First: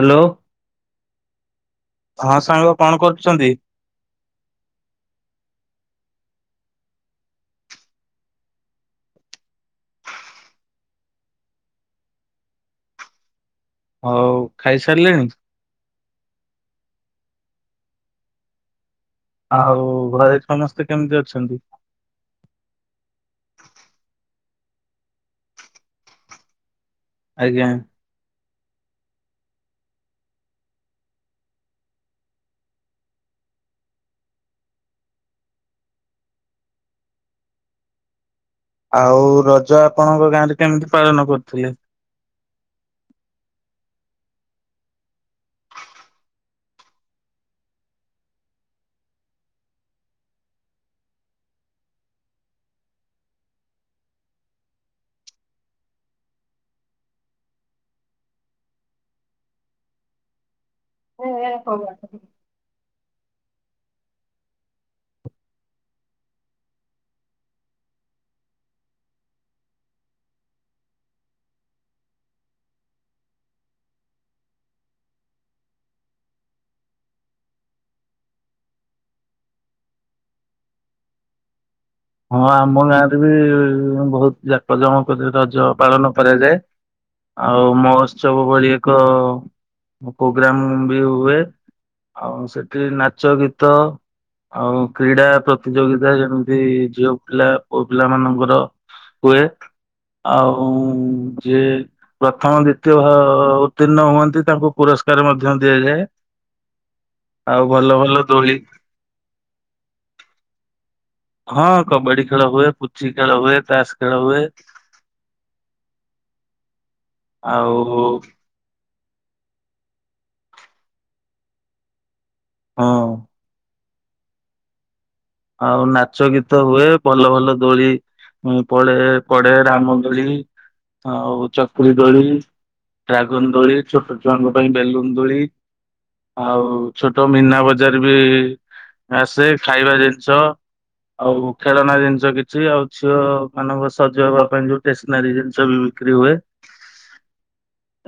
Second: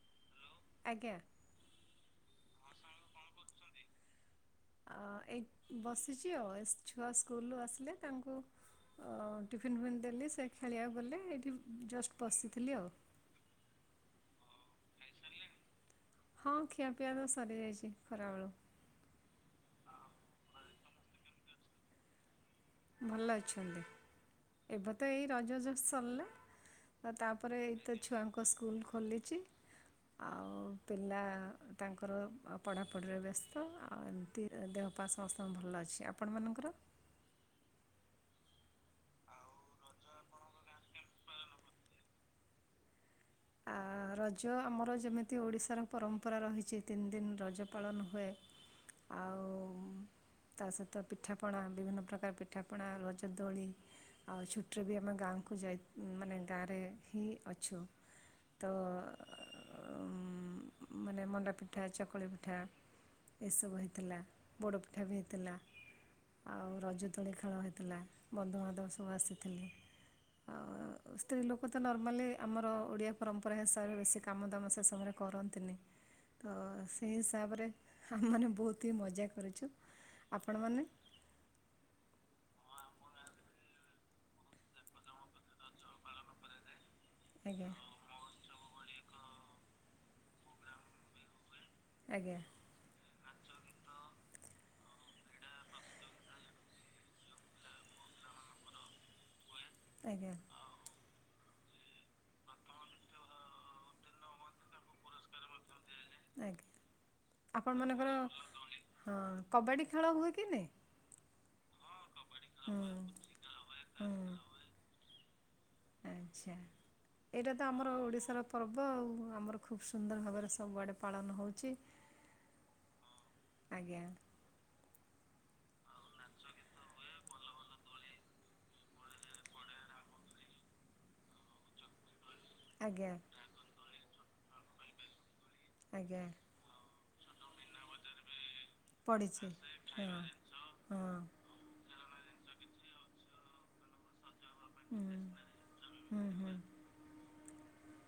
Hello. ଆଜ୍ଞା। ହଁ ସାଙ୍ଗ କଣ କରୁଛନ୍ତି? ଆ ଏଇ ବସିଛି ଆଉ ଛୁଆ ସ୍କୁଲରୁ ଆସିଲେ ତାଙ୍କୁ ଟିଫିନ୍ ଫିଫନ୍ ଦେଲି ସେ ଖେଳିବାକୁ ଗଲେ ଏଇଠି ଜଷ୍ଟ ବସିଥିଲି ଆଉ ହଉ ଖାଇସାରିଲେଣି? ହଁ ଖିଆ ପିିବା ତ ସରି ଯାଇଛି ଖରାବେଳୁ ଆଉ ଘରେ ସମସ୍ତେ କେମିତି ଅଛନ୍ତି ଭଲ ଅଛନ୍ତି ଏବେ ତ ଏଇ ରଜ ଜୋ ସରିଲା ଆଉ ତାପରେ ଆଜ୍ଞା। ଏଇତ ଛୁଆଙ୍କ ସ୍କୁ ସ୍କୁଲ ଖୋଲିଚି ଆଉ ପିଲା ତାଙ୍କର ପଢାପଢିରେ ବ୍ୟସ୍ତ ଆଉ ଏମିତି ଦେହପା ସମସ୍ତଙ୍କ ଭଲ ଅଛି। ଆପଣମାନଙ୍କର? ଆଉ ରଜ ଆପଣଙ୍କ ଗାଁରେ କେମିତି ପାଳନ କରୁଥିଲେ? ଆ ରଜ ଆମର ଯେମିତି ଓଡିଶାର ପରମ୍ପରା ରହିଚି ତିନି ଦିନ ରଜ ପାଳନ ହୁଏ। ଆଉ ତା ସହିତ ପିଠାପଣା ବିଭିନ୍ନ ପ୍ରକାର ପିଠାପଣା ରଜ ଦୋଳି ଆଉ ଛୁଟିରେ ବି ଆମେ ଗାଁକୁ ଯାଇ ମାନେ ଗାଁରେ ହିଁ ଅଛୁ। ତ ମାନେ ମଣ୍ଡା ପିଠା ଚକୁଳି ପିଠା ଏସବୁ ହେଇଥିଲା ବୋଡ ପିଠା ବି ହେଇଥିଲା ଆଉ ରଜ ଦୋଳି ଖେଳ ହେଇଥିଲା‌। ବନ୍ଧୁବାଧବ ସବୁ ଆସିଥିଲେ ଆଉ ସ୍ତ୍ରୀ ଲୋକ ତ ନର୍ମାଲି ଆମର ଓଡିଆ ପରମ୍ପରା ହିସାବରେ ବେଶି କାମ ଦାମ ସେ ସମୟରେ କରନ୍ତିନି ତ ସେହି ହିସାବରେ ଆମେମାନେ ବୋହୁତ ହିଁ ମଜା କରିଚୁ। ଆପଣମାନେ ହଁ ଆମ ଗାଁରେ ବି ବୋହୁତ ଜାକ ଜକମରେ ରଜ ପାଳନ କରାଯାଏ। ଆଉ ଆଜ୍ଞା। ମହୋତ୍ସବ ଭଳି ଏକ ପ୍ରୋଗ୍ରାମ ବି ହୁଏ। ଆଜ୍ଞା ଆଉ ସେଥରେ ନା ଚ ଗୀତ ଆଉ କ୍ରିଡା ପ୍ରତିଯୋଗିତା ଯେମିତି ଝିଅ ପିଲା ପୁଅ ପିଲା ମାନଙ୍କର ହୁଏ। ଆଜ୍ଞା ଆଉ ଯିଏ ପ୍ରଥମ ଦ୍ଵିତୀୟ ଉତ୍ତୀର୍ଣ୍ଣ ହୁଅନ୍ତି ତାଙ୍କୁ ପୁରସ୍କାର ମଧ୍ୟ ଦିଆଯାଏ। ଆଜ୍ଞା ଆଉ ଭଲ ଭଲ ଆପଣମାନଙ୍କର ଦୋଳି ହଁ କବାଡି ଖେଳ ହୁଏ କି ନାଇ! ହଁ କବାଡି ଖେଳ ହୁଏ ପୁଚି ଖେଳ ହୁଏ ଚାସ ଖେଳ ହୁଏ। ଆଛା। ଏଇଟା ତ ଆଉ ଆମର ଓଡିଶାର ପରମ୍ ହେବ ଆଉ ଆମର ଖୁବ୍ ସୁନ୍ଦର ଭାବରେ ସବୁଆଡ଼େ ପାଳନ ହୋଉଚି। ହଁ। ଆଜ୍ଞା ଆଉ ନାଚ ଗୀତ ହୁଏ ଭଲ ଭଲ ଦୋଳି ପଳେ ପଡେ ରାମ ଦୋଳି ଆଉ ଚକରି ଦୋଳି ଆଜ୍ଞା ଡ୍ରାଗନ ଗଳି ଛୋଟ ଛୁଆଙ୍କ ପାଇଁ ବେଲୁନ୍ଦୁଳି ଆଜ୍ଞା ହଉ ଛୋଟ ମୀନା ବଜାର ବି ଆସେ ପଢିଛି ଖାଇବା ହଁ ଜିନିଷ ହଁ ଆଉ ଖେଳନା ଜିନିଷ କିଛି ଆଉ ଝିଅ ମାନଙ୍କ ସଜବ ହୁଁ ସନାର ସ ବିକ୍ରି ହୁଏ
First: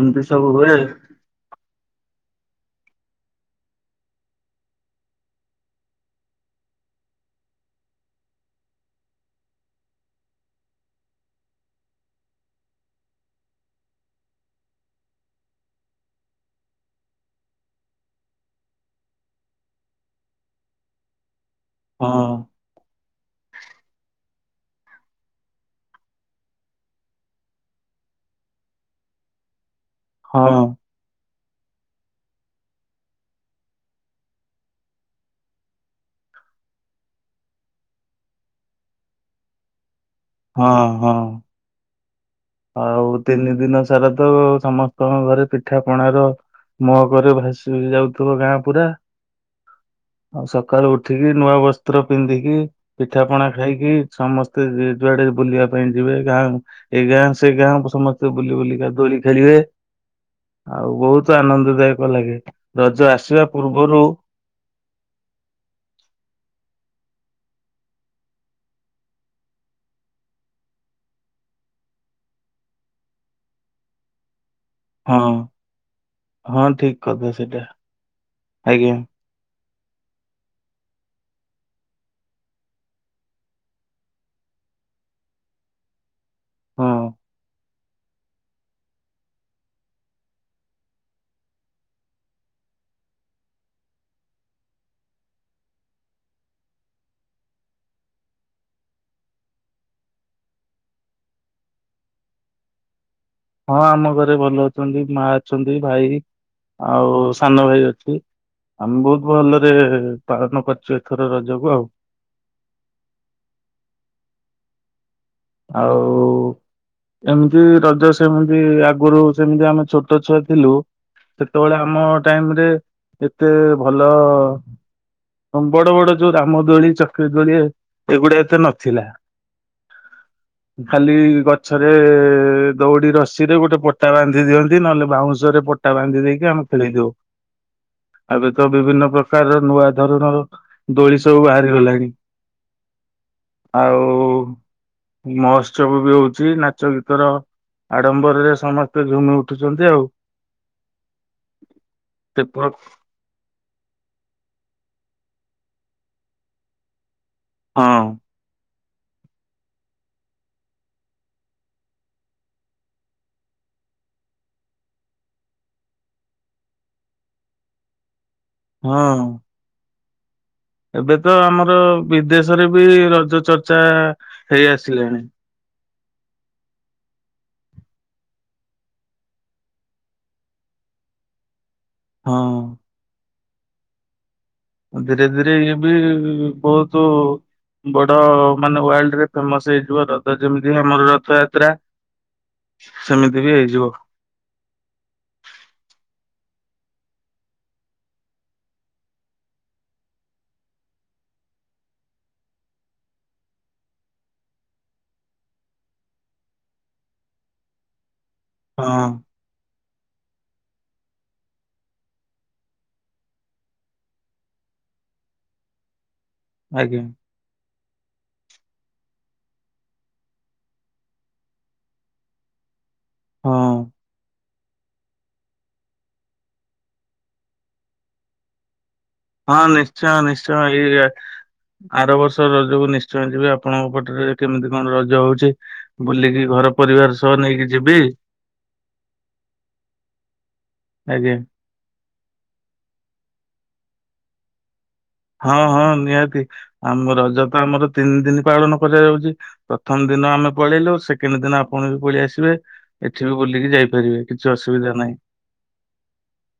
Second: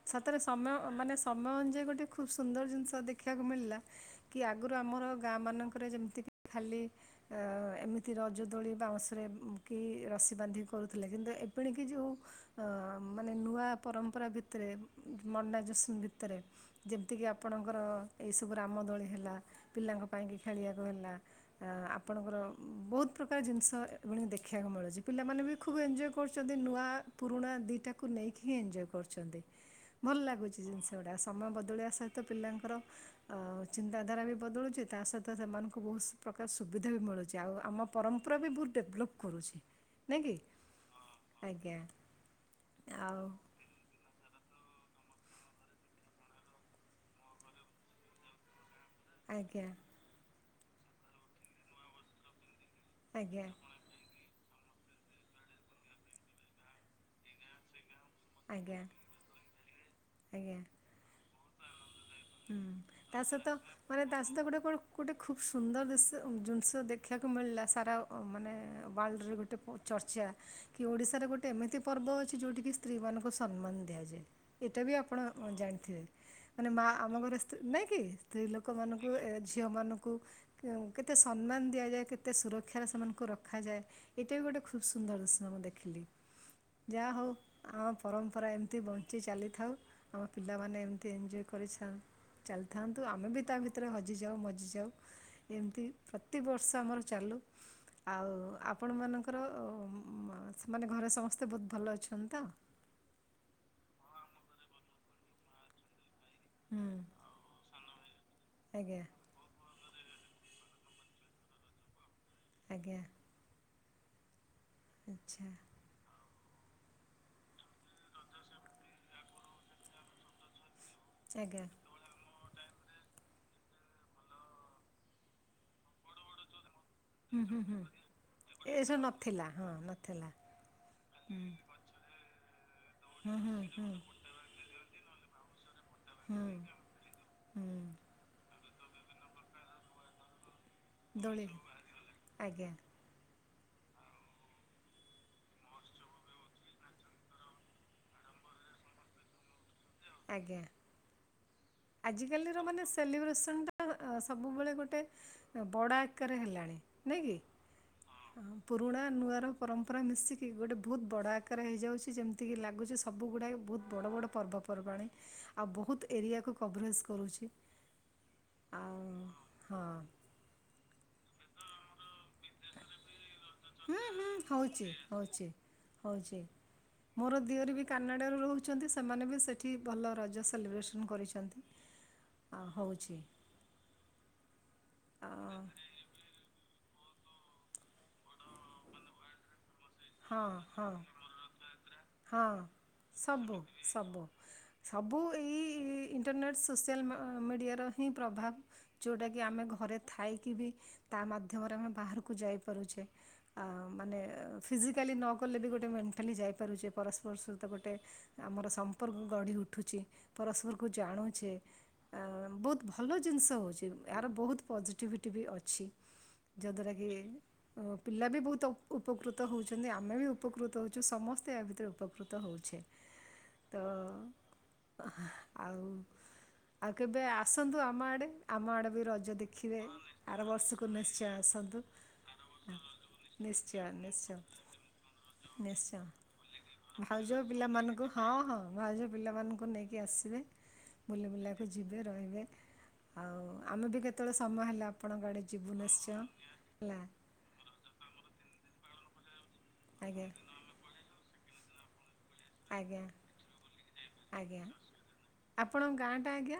ଏମିତି ସେତରେ ସବୁ ସମୟ ହୁଏ ମାନେ ସମୟ ଅନୁଯାୟୀ ଗୋଟେ ଖୁବ ସୁନ୍ଦର ଜିନିଷ ଦେଖ। ଦେଖିବାକୁ ମିଳିଲା କି ଆଗରୁ ଆମର ଗାଁ ମାନଙ୍କରେ ଯେମିତିକି ଖାଲି ଏମିତି ରଜ ଦୋଳି ବାଉଁଶରେ କି ରସି ବାନ୍ଧିକ କରୁଥିଲେ କିନ୍ତୁ ଏପଣିକି ଯେଉଁ ମାନେ ନୂଆ ପରମ୍ପରା ଭିତ। ଭିତରେ ମନା ଜୋସ ଭିତରେ ଯେମିତିକି ଆପଣଙ୍କର ଏଇ ସବୁ ରାମ ଦୋଳି ହେଲା ପିଲାଙ୍କ ପାଇଁକି ଖେଳିବାକୁ ହେଲା। ହଁ ଆପଣଙ୍କର ବହୁତ। ସବୁ ପ୍ରକାର ଜିନିଷ ଏୁଣି ଦେଖିବାକୁ ମିଳୁଛି ପିଲାମାନେ ବି ଖୁବ୍ ଏଞଜୟ କରୁଛନ୍ତି ନୂଆ ପୁରୁଣା ଦୁଇଟାକୁ ନେଇକି ହିଁ ଏନ୍ଜୟ କରୁଛନ୍ତି। ଭଲ ଲାଗୁଛି ହଁ ଜିନିଷ। ସମୟ ବଦଳିବା ସହିତ ପିଲାଙ୍କର ଚିନ୍ତାଧାରା ବି ବଦଳୁଛି ତା ସହିତ ସେମାନଙ୍କୁ ବହୁତ ପ୍ରକାର ସୁବିଧା ବି ମିଳୁଛି ଆଉ ଆମ ପରମ୍ପରା ବି ବହୁତ ଡେଭଲପ୍ କରୁଛି। ନାଇଁ କି ହଁ ହଁ। ଆଜ୍ଞା। ଆଉ ତିନି ଦିନ ସାରା ତ। ସମସ୍ତଙ୍କ ଘରେ ପିଠା ପଣା ର ମହକରେ ଭାସି ଯାଉଥିବ ଗାଁ ପୁରା। ଆଜ୍ଞା। ଆଉ ସକାଳୁ ଉଠିକି ନୂଆ ବସ୍ତ୍ର ପିନ୍ଧିକି। ପିଠା ପଣା ଆଜ୍ଞା ଖାଇକି ସମସ୍ତେ। ଯୁଆଡେ ବୁଲିବା ପାଇଁ ଯିବେ ଗାଁ ଏଇ ଗାଁ। ସେ ଗାଁ ସମସ୍ତ। ବୁଲି ଆଜ୍ଞା ବୁଲିକା ଦୋଳି ଖେଳିବେ ଆଜ୍ଞା ଆଉ ବହୁତ। ଆନନ୍ଦଦାୟକ। ଲାଗେ। ହୁଁ ରଜ ତା ଆସିବା ସହିତ ପୂର୍ବରୁ ମାନେ ତା ସହିତ ଗୋଟେ ଗୋଟେ ଖୁବ ସୁନ୍ଦର ଜିନିଷ ଦେଖ ଦେଖିବାକୁ ମିଳିଲା ସାରା ମାନେ ୱାର୍ଲଡରେ ଗୋଟେ ଚର୍ଚ୍ଚା କି ଓଡିଶାରେ ଗୋଟେ ଏମିତି ପର୍ବ ଅଛି ଯୋଉଠ କିି ସ୍ତ୍ରୀ ମାନଙ୍କୁ ସମ୍ମାନ ଦିଆଯାଏ। ଏଇଟା ବି ଆପଣ ହଁ ଜାଣିଥିବେ ହଁ ମାନେ ମା। ଠିକ ଆମ କଥା ଘରେ ସେଇଟା ସ୍ତ୍ରୀ ନାଇଁ କି ସ୍ତ୍ରୀ ଲୋକ ଆଜ୍ଞା ମାନଙ୍କୁ ଏଜ୍। ଝିଅମାନଙ୍କୁ କେତେ ସମ୍ମାନ ଦିଆଯାଏ କେତେ ସୁରକ୍ଷାରେ ସେମାନଙ୍କୁ ରଖାଯାଏ ଏଇଟା ବି ଗୋଟେ ଖୁବ ସୁନ୍ଦର ଦର୍ଶନ ମୁଁ ଦେଖିଲି ହଁ ଯାହା ହଉ ଆମ ପରମ୍ପରା ଏମିତି ବଞ୍ଚି ଚାଲିଥାଉ ଆମ ପିଲାମାନେ ଏମିତି ଏଞ୍ଜୟ୍ କରିଥାଉ। ଚାଲିଥାନ୍ତୁ ଆମେ ବି ତା ଭିତରେ ହଜିଯାଉ ମଜିଯାଉ ଏମିତି ପ୍ରତିବର୍ଷ ଆମର ଚାଲୁ ଆଉ ଆପଣମାନଙ୍କର ମାନେ ଘରେ ସମସ୍ତେ ବହୁତ ଭଲ ଅଛନ୍ତି ତ। ହଁ ଆମ ଘରେ ଭଲ ଅଛନ୍ତି ମା ଅଛନ୍ତି ଭାଇ। ହୁଁ ଆଉ ସାନ ଭାଇ ଅଛି ଆମେ ଆଜ୍ଞା ବହୁତ ଭଲରେ। ପାଳନ କରିଛୁ ଏଥର ରଜକୁ ଆଉ। ଆଜ୍ଞା। ଆଛା। ଆଉ ଏମିତି ରଜ ସେମିତି ଆଗରୁ ସେମିତି ଆମେ ଛୋଟ ଛୁଆ ଥିଲୁ ଆଜ୍ଞା ସେତେବେଳେ ଆମ ଟାଇମ ରେ ଏତେ ଭଲ ବଡ ବଡ ଯୋଉ ରାମ ଦୋଳି ଚକ୍ରି ହୁଁ ଦୋଳି ହୁଁ ଏଗୁଡା ଏତେ ହୁଁ ଏସବୁ ନଥିଲା ହଁ ନଥିଲା। ଖାଲି ହୁଁ ଗଛରେ ଦୌଡ଼ି ହୁଁ ରସିରେ ହୁଁ ଗୋଟେ ହୁଁ ପଟା ବାନ୍ଧି ଦିଅନ୍ତି ନହେଲେ ବାଉଁ [unintelligible] ବାନ୍ଧି ଦେଇକି ହୁଁ ଆମେ ଖେଳିଦଉ ହୁଁ ଆ ତ ବିଭିନ୍ନ ପ୍ରକାରର ନୂଆ ଧରଣର ଦୋଳି ସବୁ ବାହାରିଗଲାଣି। ଆଜ୍ଞା ଆଉ ମହୋତ୍ସବ ବି ହଉଚି ନାଚ ଗୀତର ଆଡମ୍ବରରେ ସମସ୍ତେ ଝୁମି ଉଠୁ ଆଜ୍ଞା ସେ ଆଜିକାଲିର ପ୍ର ମାନେ ସେଲିବ୍ରେସନ ଟା ସବୁବେଳେ ଗୋଟେ ବଡ଼ ଆକାରରେ ହେଲାଣି। ନାଇଁ କି? ହଁ ପୁରୁଣା ନୂଆର ପରମ୍ପରା ମିଶିକି ଗୋଟେ ବହୁତ ବଡ଼ ଆକାରେ ହେଇଯାଉଛି ଯେମିତିକି ଲାଗୁଛି ସବୁଗୁଡ଼ା ବହୁତ ବଡ଼ ବଡ଼ ପର୍ବ ପର୍ବାଣୀ ଆଉ ବୋହୁତ ଏରିଆକୁ କଭରେଜ କରୁଚି। ହଁ। ଏବେ ତ ଆମର ବିଦେଶରେ ବି ରଜ ଚର୍ଚ୍ଚା ହୁଁ ହୁଁ ହେଇ ହଉଛି ଆସିଲାଣି। ହଉଛି ହଉଛି ମୋର ଦିଅରୀ ବି କାନାଡ଼ାରୁ ରହୁଛନ୍ତି ସେମାନେ ବି ସେଇଠି ଭଲ ରଜ ସେଲିବ୍ରେସନ୍ କରିଛନ୍ତି। ଅ ହଁ ହଉଛି। ଧୀରେ ଆ ଧୀରେ ଇଏ ବି ବହୁତ [unintelligible] ବଡ ମାନେ ୱାର୍ଲଡ ରେ ଫେମସ ହେ ହଁ ହଁ ହଁ ସେମିତି ବି ସବୁ ହେଇଯିବ ସବୁ ସବୁ ଏଇ ଇଣ୍ଟରନେଟସ୍ ସୋସିଆଲ ମ ମିଡ଼ିଆର ହିଁ ପ୍ରଭାବ ଯେଉଟାକି ଆମେ ଘରେ ଥାଇକିବି ତା ମାଧ୍ୟମରେ ଆମେ ବାହାରକୁ ଯାଇପାରୁଛେ ଆ ମାନେ ଫିଜିକାଲି ନ କଲେ ବି ଗୋଟେ ମେଣ୍ଟାଲି ଯାଇପାରୁଛେ ପରସ୍ପର ସହିତ ଗୋଟେ ଆମର ହଁ ସମ୍ପର୍କ ଗଢି ଉଠୁଛି। ପରସ୍ପରକୁ ଜାଣୁଛେ ଏ ବହୁତ ଭଲ ଜିନିଷ ହେଉଛି ଏହାର ବହୁତ ପଜେଟିଭିଟି ବି ଅଛି ଯାଦ୍ଵାରା ଆଜ୍ଞା କି ପିଲାବି ବହୁତ ଉପକୃତ ତ ହେଉଛନ୍ତି ଆମେ ବି ଉପକୃତ ହେଉଛୁ ସମସ୍ତେ ଏହା ଭିତରେ ଉପକୃତ ହୋଉଛେ। ହଁ। ଆଉ ଆଉ କେବେ ଆସନ୍ତୁ ଆମ ଆଡେ ଆମ ଆଡେ ବି ରଜ ହଁ ଦେଖିବେ ନିଶ୍ଚୟ ଆର ନିଶ୍ଚୟ ବର୍ଷକୁ ଏଇ ନିଶ୍ଚୟ ଆସନ୍ତୁ ଆର ବର୍ଷ ରଜକୁ ନିଶ୍ଚୟ ଯିବି ଆପଣଙ୍କ ପଟରେ କେମିତି କଣ ରଜ ହଉଛି? ନିଶ୍ଚୟ ବୁଲିକି ଘର ପରିବାର ସହ ଭାଉଜ ନେଇକି ଯିବି ପିଲାମାନଙ୍କୁ ହଁ ହଁ ଭାଉଜ ପିଲାମାନଙ୍କୁ ନେଇକି ଆସିବେ ବୁଲି ଆଜ୍ଞା ବୁଲାକୁ ଯିବେ ରହିବେ। ଆଉ ଆ ମୁଁ ବି କେତେବେଳେ ସମୟ ହେଲେ ଆପ୍ ହଁ ହଁ ନିହାତି ଆମ ରଜ ତ ଆମର ତିନି ଦିନ ପାଳନ କରା ଯାଉଚି। ପ୍ରଥମ ଆଜ୍ଞା ଦିନ ଆମେ ପଳେଇଲୁ ସେକେଣ୍ଡ ଦିନ ଆପ୍ ପଣ ବି ପାଳେଇ ଆସି ବେ ଆଜ୍ଞା ଏଠି ବି ବୁଲିକି ଯାଇପାରିବେ କିଛି ଆଜ୍ଞା ଅସୁବିଧା ନାହିଁ। ଆପଣଙ୍କ ଗାଁଟା ଆଜ୍ଞା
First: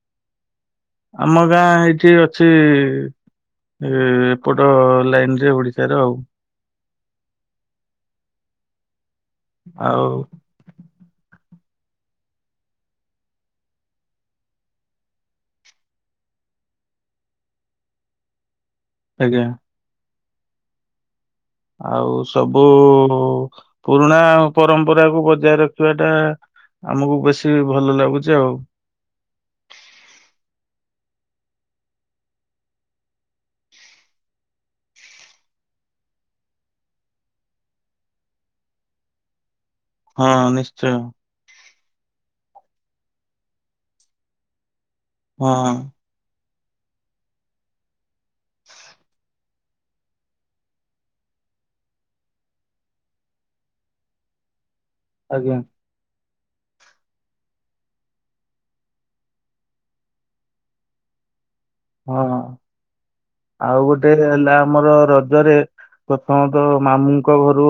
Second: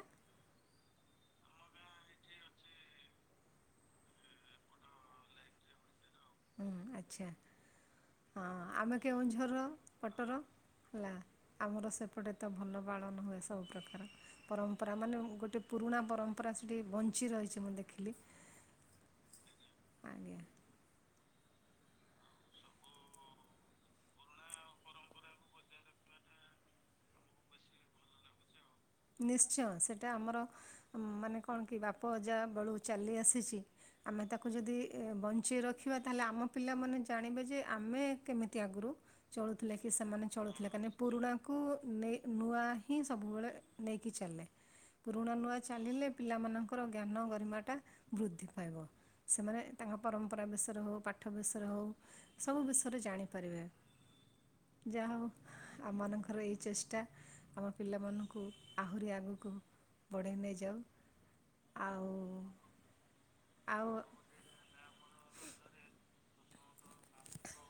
ଆମ ଗାଁ ଏଇଠି ଅଛି ଏ ଏପଟ ଲାଇନ ରେ ଓଡିଶାର ଆଉ। ଆଛା ହଁ ଆମେ କେଉଁଝରର ଆଉ ପଟର ହେଲା। ଆମର ସେପଟେ ତ ଭଲ ପାଳନ ହୁଏ ସବୁ ପ୍ରକାର ପରମ୍ପରା ମାନେ ଗୋଟେ ପୁରୁଣା ପରମ୍ପରା ସେଠି ବଞ୍ଚି ରହିଚି ମୁଁ ଦେଖିଲି। ଆଜ୍ଞା। ଆଜ୍ଞା। ଆଉ ସବୁ ପୁରୁଣା ପରମ୍ପରାକୁୁ ବଜାୟ ରଖିବା ଟା ଆମକୁ ବେଶୀ ଭଲ ଲାଗୁଚି ଆଉ। ନିଶ୍ଚୟ ସେଟା ଆମର ମାନେ କଣ କି ବାପ ଅଯା ବେଳୁ ଚାଲି ଆସିଚି ଆମେ ତାକୁ ଯଦି ବଞ୍ଚେଇ ରଖିବା ତାହେଲେ ଆମ ପିଲାମାନେ ଜାଣିବେ ଯେ ଆମେ କେମିତି ଆଗରୁ ଚଳୁ ଥିଲେ କି ସେମାନେ ହଁ ଚଳୁଥିଲେ କାଇଁକି ନା ନିଶ୍ଚୟ ପୁରୁଣାକୁ ନେଇ ନୂଆ ହିଁ ସବୁବେଳେ ନେଇକ ଚାଲେ। ପୁରୁଣା ହଁ ନୂଆ ଚାଲିଲେ ପିଲାମାନଙ୍କ ର ଜ୍ଞାନ ଗରିମାଟା ବୃଦ୍ଧି ପାଇବ ସେମାନେ ତାଙ୍କ ପରମ୍ପରା ବିଷୟରେ ହୋଉ ପାଠ ବିଷୟରେ ହୋଉ ସବୁ ବିଷୟରେ ଜାଣିପାରିବେ। ଯାହା ହୋଉ ଆଜ୍ଞା ଆମ ମାନଙ୍କ ର ଏଇ ଚେଷ୍ଟା ଆମ ପିଲାମାନଙ୍କୁ ଆହୁରି ଆଗକୁ ବଢ଼େଇ ନେଇଯାଉ। ଆଉ ହଁ। ଆଉ ଗୋଟେ ହେଲା ଆମର ର ରେ ପ୍ରଥମତଃ ମାମୁଁଙ୍କ ଘରୁ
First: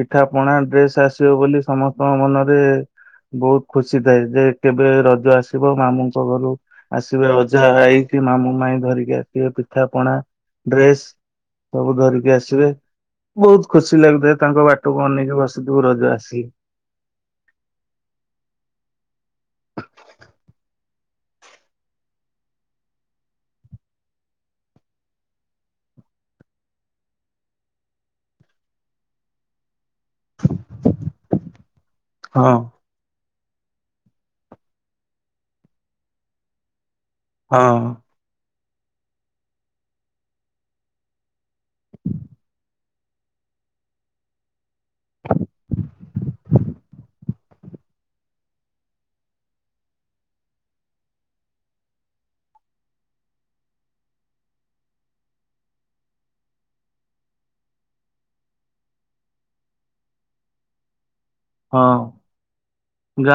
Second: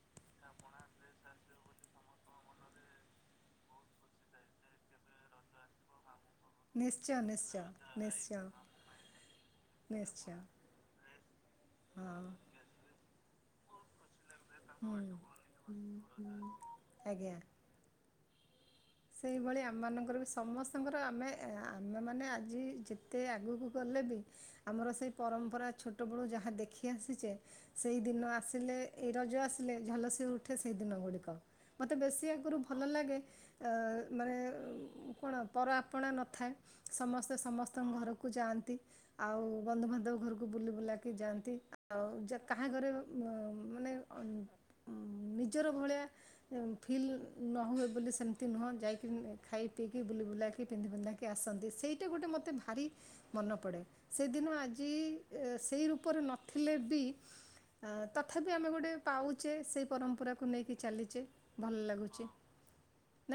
ପିଠା ପଣା ଡ୍ରେସ୍ ଆସିବ ବୋଲି ସମସ୍ତଙ୍କ ମନରେ ବୋହୁତ ଖୁସି ଥାଏ ଯେ କେବେ ରଜ ଆସିବ ମାମୁଁଙ୍କୁ ଘରୁ ନିଶ୍ଚୟ ଆସିବେ ନିଶ୍ଚୟ ଅଜା ଆଇକି ନିଶ୍ଚୟ ମାମୁଁ ମାଇଁ ଧରିକି ଆସିବେ। ଠା ପଣା ନିଶ୍ଚୟ ଡ୍ରେସ୍ ସବୁ ହଁ ଧରିକି ଆସିବେ ବୋହୁତ ଖୁସି ଲାଗୁଥାଏ। ତାଙ୍କ ବାଟକୁ ହୁଁ ଅନେଇକି ବସଥିବୁ ରଜ ଆସିଲେ। ଆଜ୍ଞା ସେଇଭଳି ଆମମାନଙ୍କର ବି ସମସ୍ତଙ୍କର ଆମେ ଆମେମାନେ ଆଜି ଯେତେ ଆଗକୁ ଗଲେ ବି ଆମର ସେଇ ପରମ୍ପରା ଛୋଟବେଳୁ ଯାହା ଦେଖି ଆସିଛେ। ସେଇ ଦିନ ଆସିଲେ ଏଇ ରଜ ଆସିଲେ ଝଲସି ଉଠେ ସେଇ ଦିନ ଗୁଡିକ ମତେ ବେଶୀ ହଁ ଆଗରୁ ଭଲ ଲାଗେ। ମାନେ କଣ ପର ଆପଣା ନଥାଏ। ସମସ୍ତେ ହଁ। ସମସ୍ତଙ୍କ ଘରକୁ ଯାଆନ୍ତି। ଆଉ ବନ୍ଧୁବାନ୍ଧବ ଘରକୁ ବୁଲି ବୁଲାକି ଯାଆନ୍ତି ଆଉ କାହା ଘରେ ମାନେ ନିଜର ଭଳିଆ ଫିଲ୍ ନ ହଏ ବୋଲି ସେନ୍ ତି ନୁହଁ ଯାଇକି ଖାଇ ପିଇକି ବୁଲି ବୁଲାକି ପିନ୍ଧି ପିନ୍ଧାକି ଆସନ୍ତି। ସେଇଟା ଗୋଟେ ମୋତେ ଭାରି ମନ ପଡ଼େ ସେଦିନ ଆଜି ସେଇ ରୂପରେ ନଥିଲେ ବି ତଥାପି ଆମେ ଗୋଟେ ପାଉଛେ ସେଇ ପରମ୍ପରାକୁ ନେଇକି ଚାଲିଛେ। ଭଲ ହଁ ଲାଗୁଛି।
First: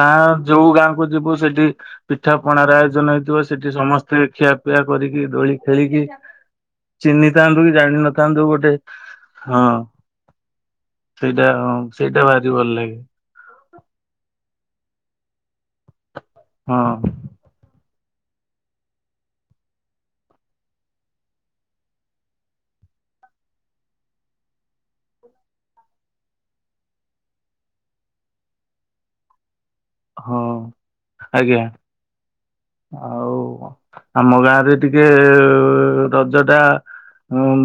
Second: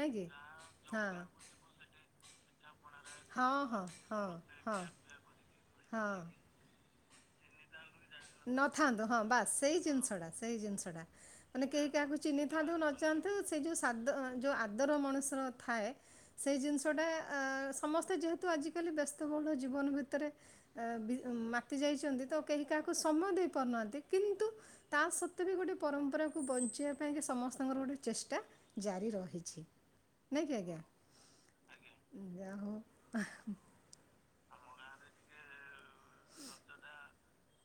ନାଇଁ କି ଯୋଉ ଗାଁ କ ହଁ ଯିବୁ ସେଠି ପିଠା ପଣାାର ଆୟୋଜନ ହେଇଥିବ ହଁ ସେଠି ହଁ ହଁ ସମସ୍ତେ ଖିଆ ପିଆ ହଁ କରିକି ଡୋଳି ଖେଳିକି ହଁ ଚିହ୍ନି ଥାନ୍ତୁ କି ଜାଣିନ ନଥାନ୍ତୁ ହଁ ବାସ ସେଇ ଜିନିଷ ଟା ସେଇ ଜିନିଷ ଟା ସେଇଟା ମାନେ ହଁ କେହି କାହାକୁ ସେଇଟା ଭାରି ଭଲ ଚିହ୍ନିଥାନ୍ତୁ ଲାଗେ ନଚନ୍ତୁ ତ ସେ ଯୋଉ ସାଦ ଯ ଆ ଆଦର ମଣିଷର ଥାଏ ସେ ଜିନିଷଟା ହଁ ଆ ଆ ସ ସମସ୍ତେ ଯେହେତୁ ଆଜିକାଲି ବ୍ୟସ୍ତବହୁଳ ଜୀବନ ଭିତରେ ମାତି ଯାଇଛନ୍ତି ତ କେହି କାହା ସମୟ ଦେଇପାରୁନାହାନ୍ତି କିନ୍ତୁ ତା ସତ୍ତ୍ୱେ ବି ଗୋଟଏ ପରମ୍ପରାକୁ ବଞ୍ଚିବା ପାଇଁକ ସମସ୍ତଙ୍କର ଗୋଟେ ଚେଷ୍ଟା ଜାରି ରହିଛି। ହଁ ନାଇଁ କି ଆଜ୍ଞା ଆଜ୍ଞା ଯା ହଉ ଆଉ ଆମ ଗାଁରେ ଟିକେ ରଜ ଟା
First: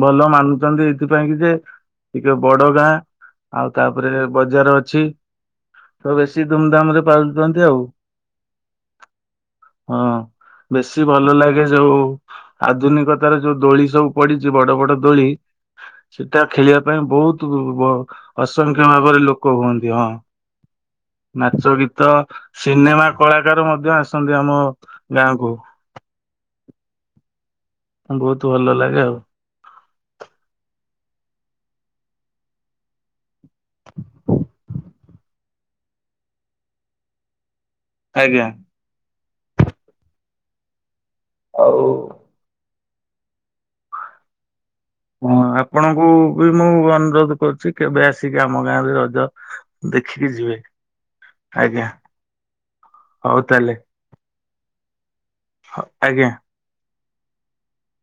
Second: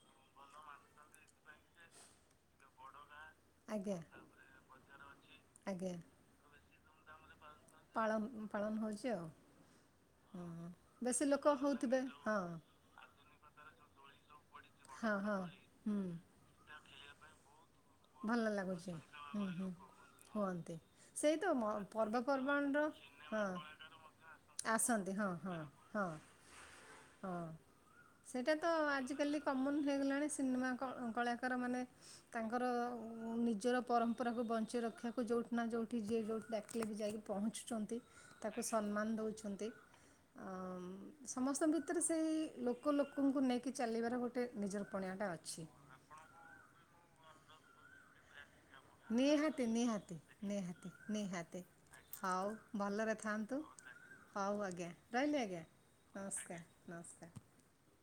ଭଲ ମାନୁଛନ୍ତି ଏଇଥିପାଇଁ କି ଯେ ଟିକେ ବଡ ଗାଁ ଆଉ ଆଜ୍ଞା ତାପରେ ବଜାର ଅଛି। ଆଜ୍ଞା ତ ବେଶୀ ଧୁମ କାମରେ ପାଲ ଯାଆନ୍ତି ଆଉ ପାଳନ ପାଳନ ହେଉଛି ଆଉ ହଁ ବେଶୀ ଭଲ ଲୋକ ଲାଗେ ଯୋଉ ହଉଥିବେ ହଁ ଆଧୁନିକତାର ଯୋଉ ଦୋଳି ସବୁ ପଡିଛି ଯୋଉ ବଡ ବଡ ହଁ ଦୋଳି ହଁ ହୁଁ ସେଇଟା ଖେଳିବା ପାଇଁ ବହୁତ୍ ବହୁତ ଭଲ ଅସଂଖ୍ୟ ଲାଗୁଛି ଭାବରେ ହୁଁ ଲୋକ ହୁଁ ହୁଅନ୍ତି ହଁ ହୁଅନ୍ତି ସେଇ ତ ନାଚ ମ- ଗୀତ ତ ପର୍ବପର୍ବାଣିର ସିନେମା ହଁ କଳାକାର ମଧ୍ୟ ଆସନ୍ତି ଆମ ଗାଁ କୁ ହୁଁ ସେଇଟା ଭଲ ତ ଲାଗେ ଆଉ ଆଜିିକାଲି କମନ ହେଇଗଲାଣି ସିନେମା କଳା ତାର ମାନେ ତାଙ୍କ ତାଙ୍କର ନିଜର ପରମ୍ପରାକୁ ବଞ୍ଚେଇ ରଖିବାକୁ ଯେଉଁଠି ନା ଯେଉଁଠି ଯିଏ ଯେଉଠି ଡାକିଆସିବେ ଯାଇି ପହଞ୍ଚୁ ଆଜ୍ଞା ତାକୁ ସମ୍ମାନ ଦଉଛ ଅଛନ୍ତି ଆଉ [unintelligible] ସମସ୍ତଙ୍କ ଆଉ ଭିତରେ ସେଇ ଲୋକ ଲୋକ ଲୋକଙ୍କୁ ନେଇକି ଚାଲିବାର ଗୋଟେ ନିଜର ପଣିଆଟା ହଁ ଅଛି। ଆପଣଙ୍କୁ ବି ମୁଁ ଅନୁରୋଧ କରୁଛି କେବେ ଆସିକି ଆପ ନିହାତି ନିହାତି ନିହାତି ନିହାତି ଆଜ୍ଞା ହଉ ଭଲରେ ହଉ ଥାଆନ୍ତୁ। ତାହେଲେ ହଉ ଆଜ୍ଞା ରହିଲି ଆଜ୍ଞା ଆଜ୍ଞା। ନମସ୍କାର। ନମସ୍କାର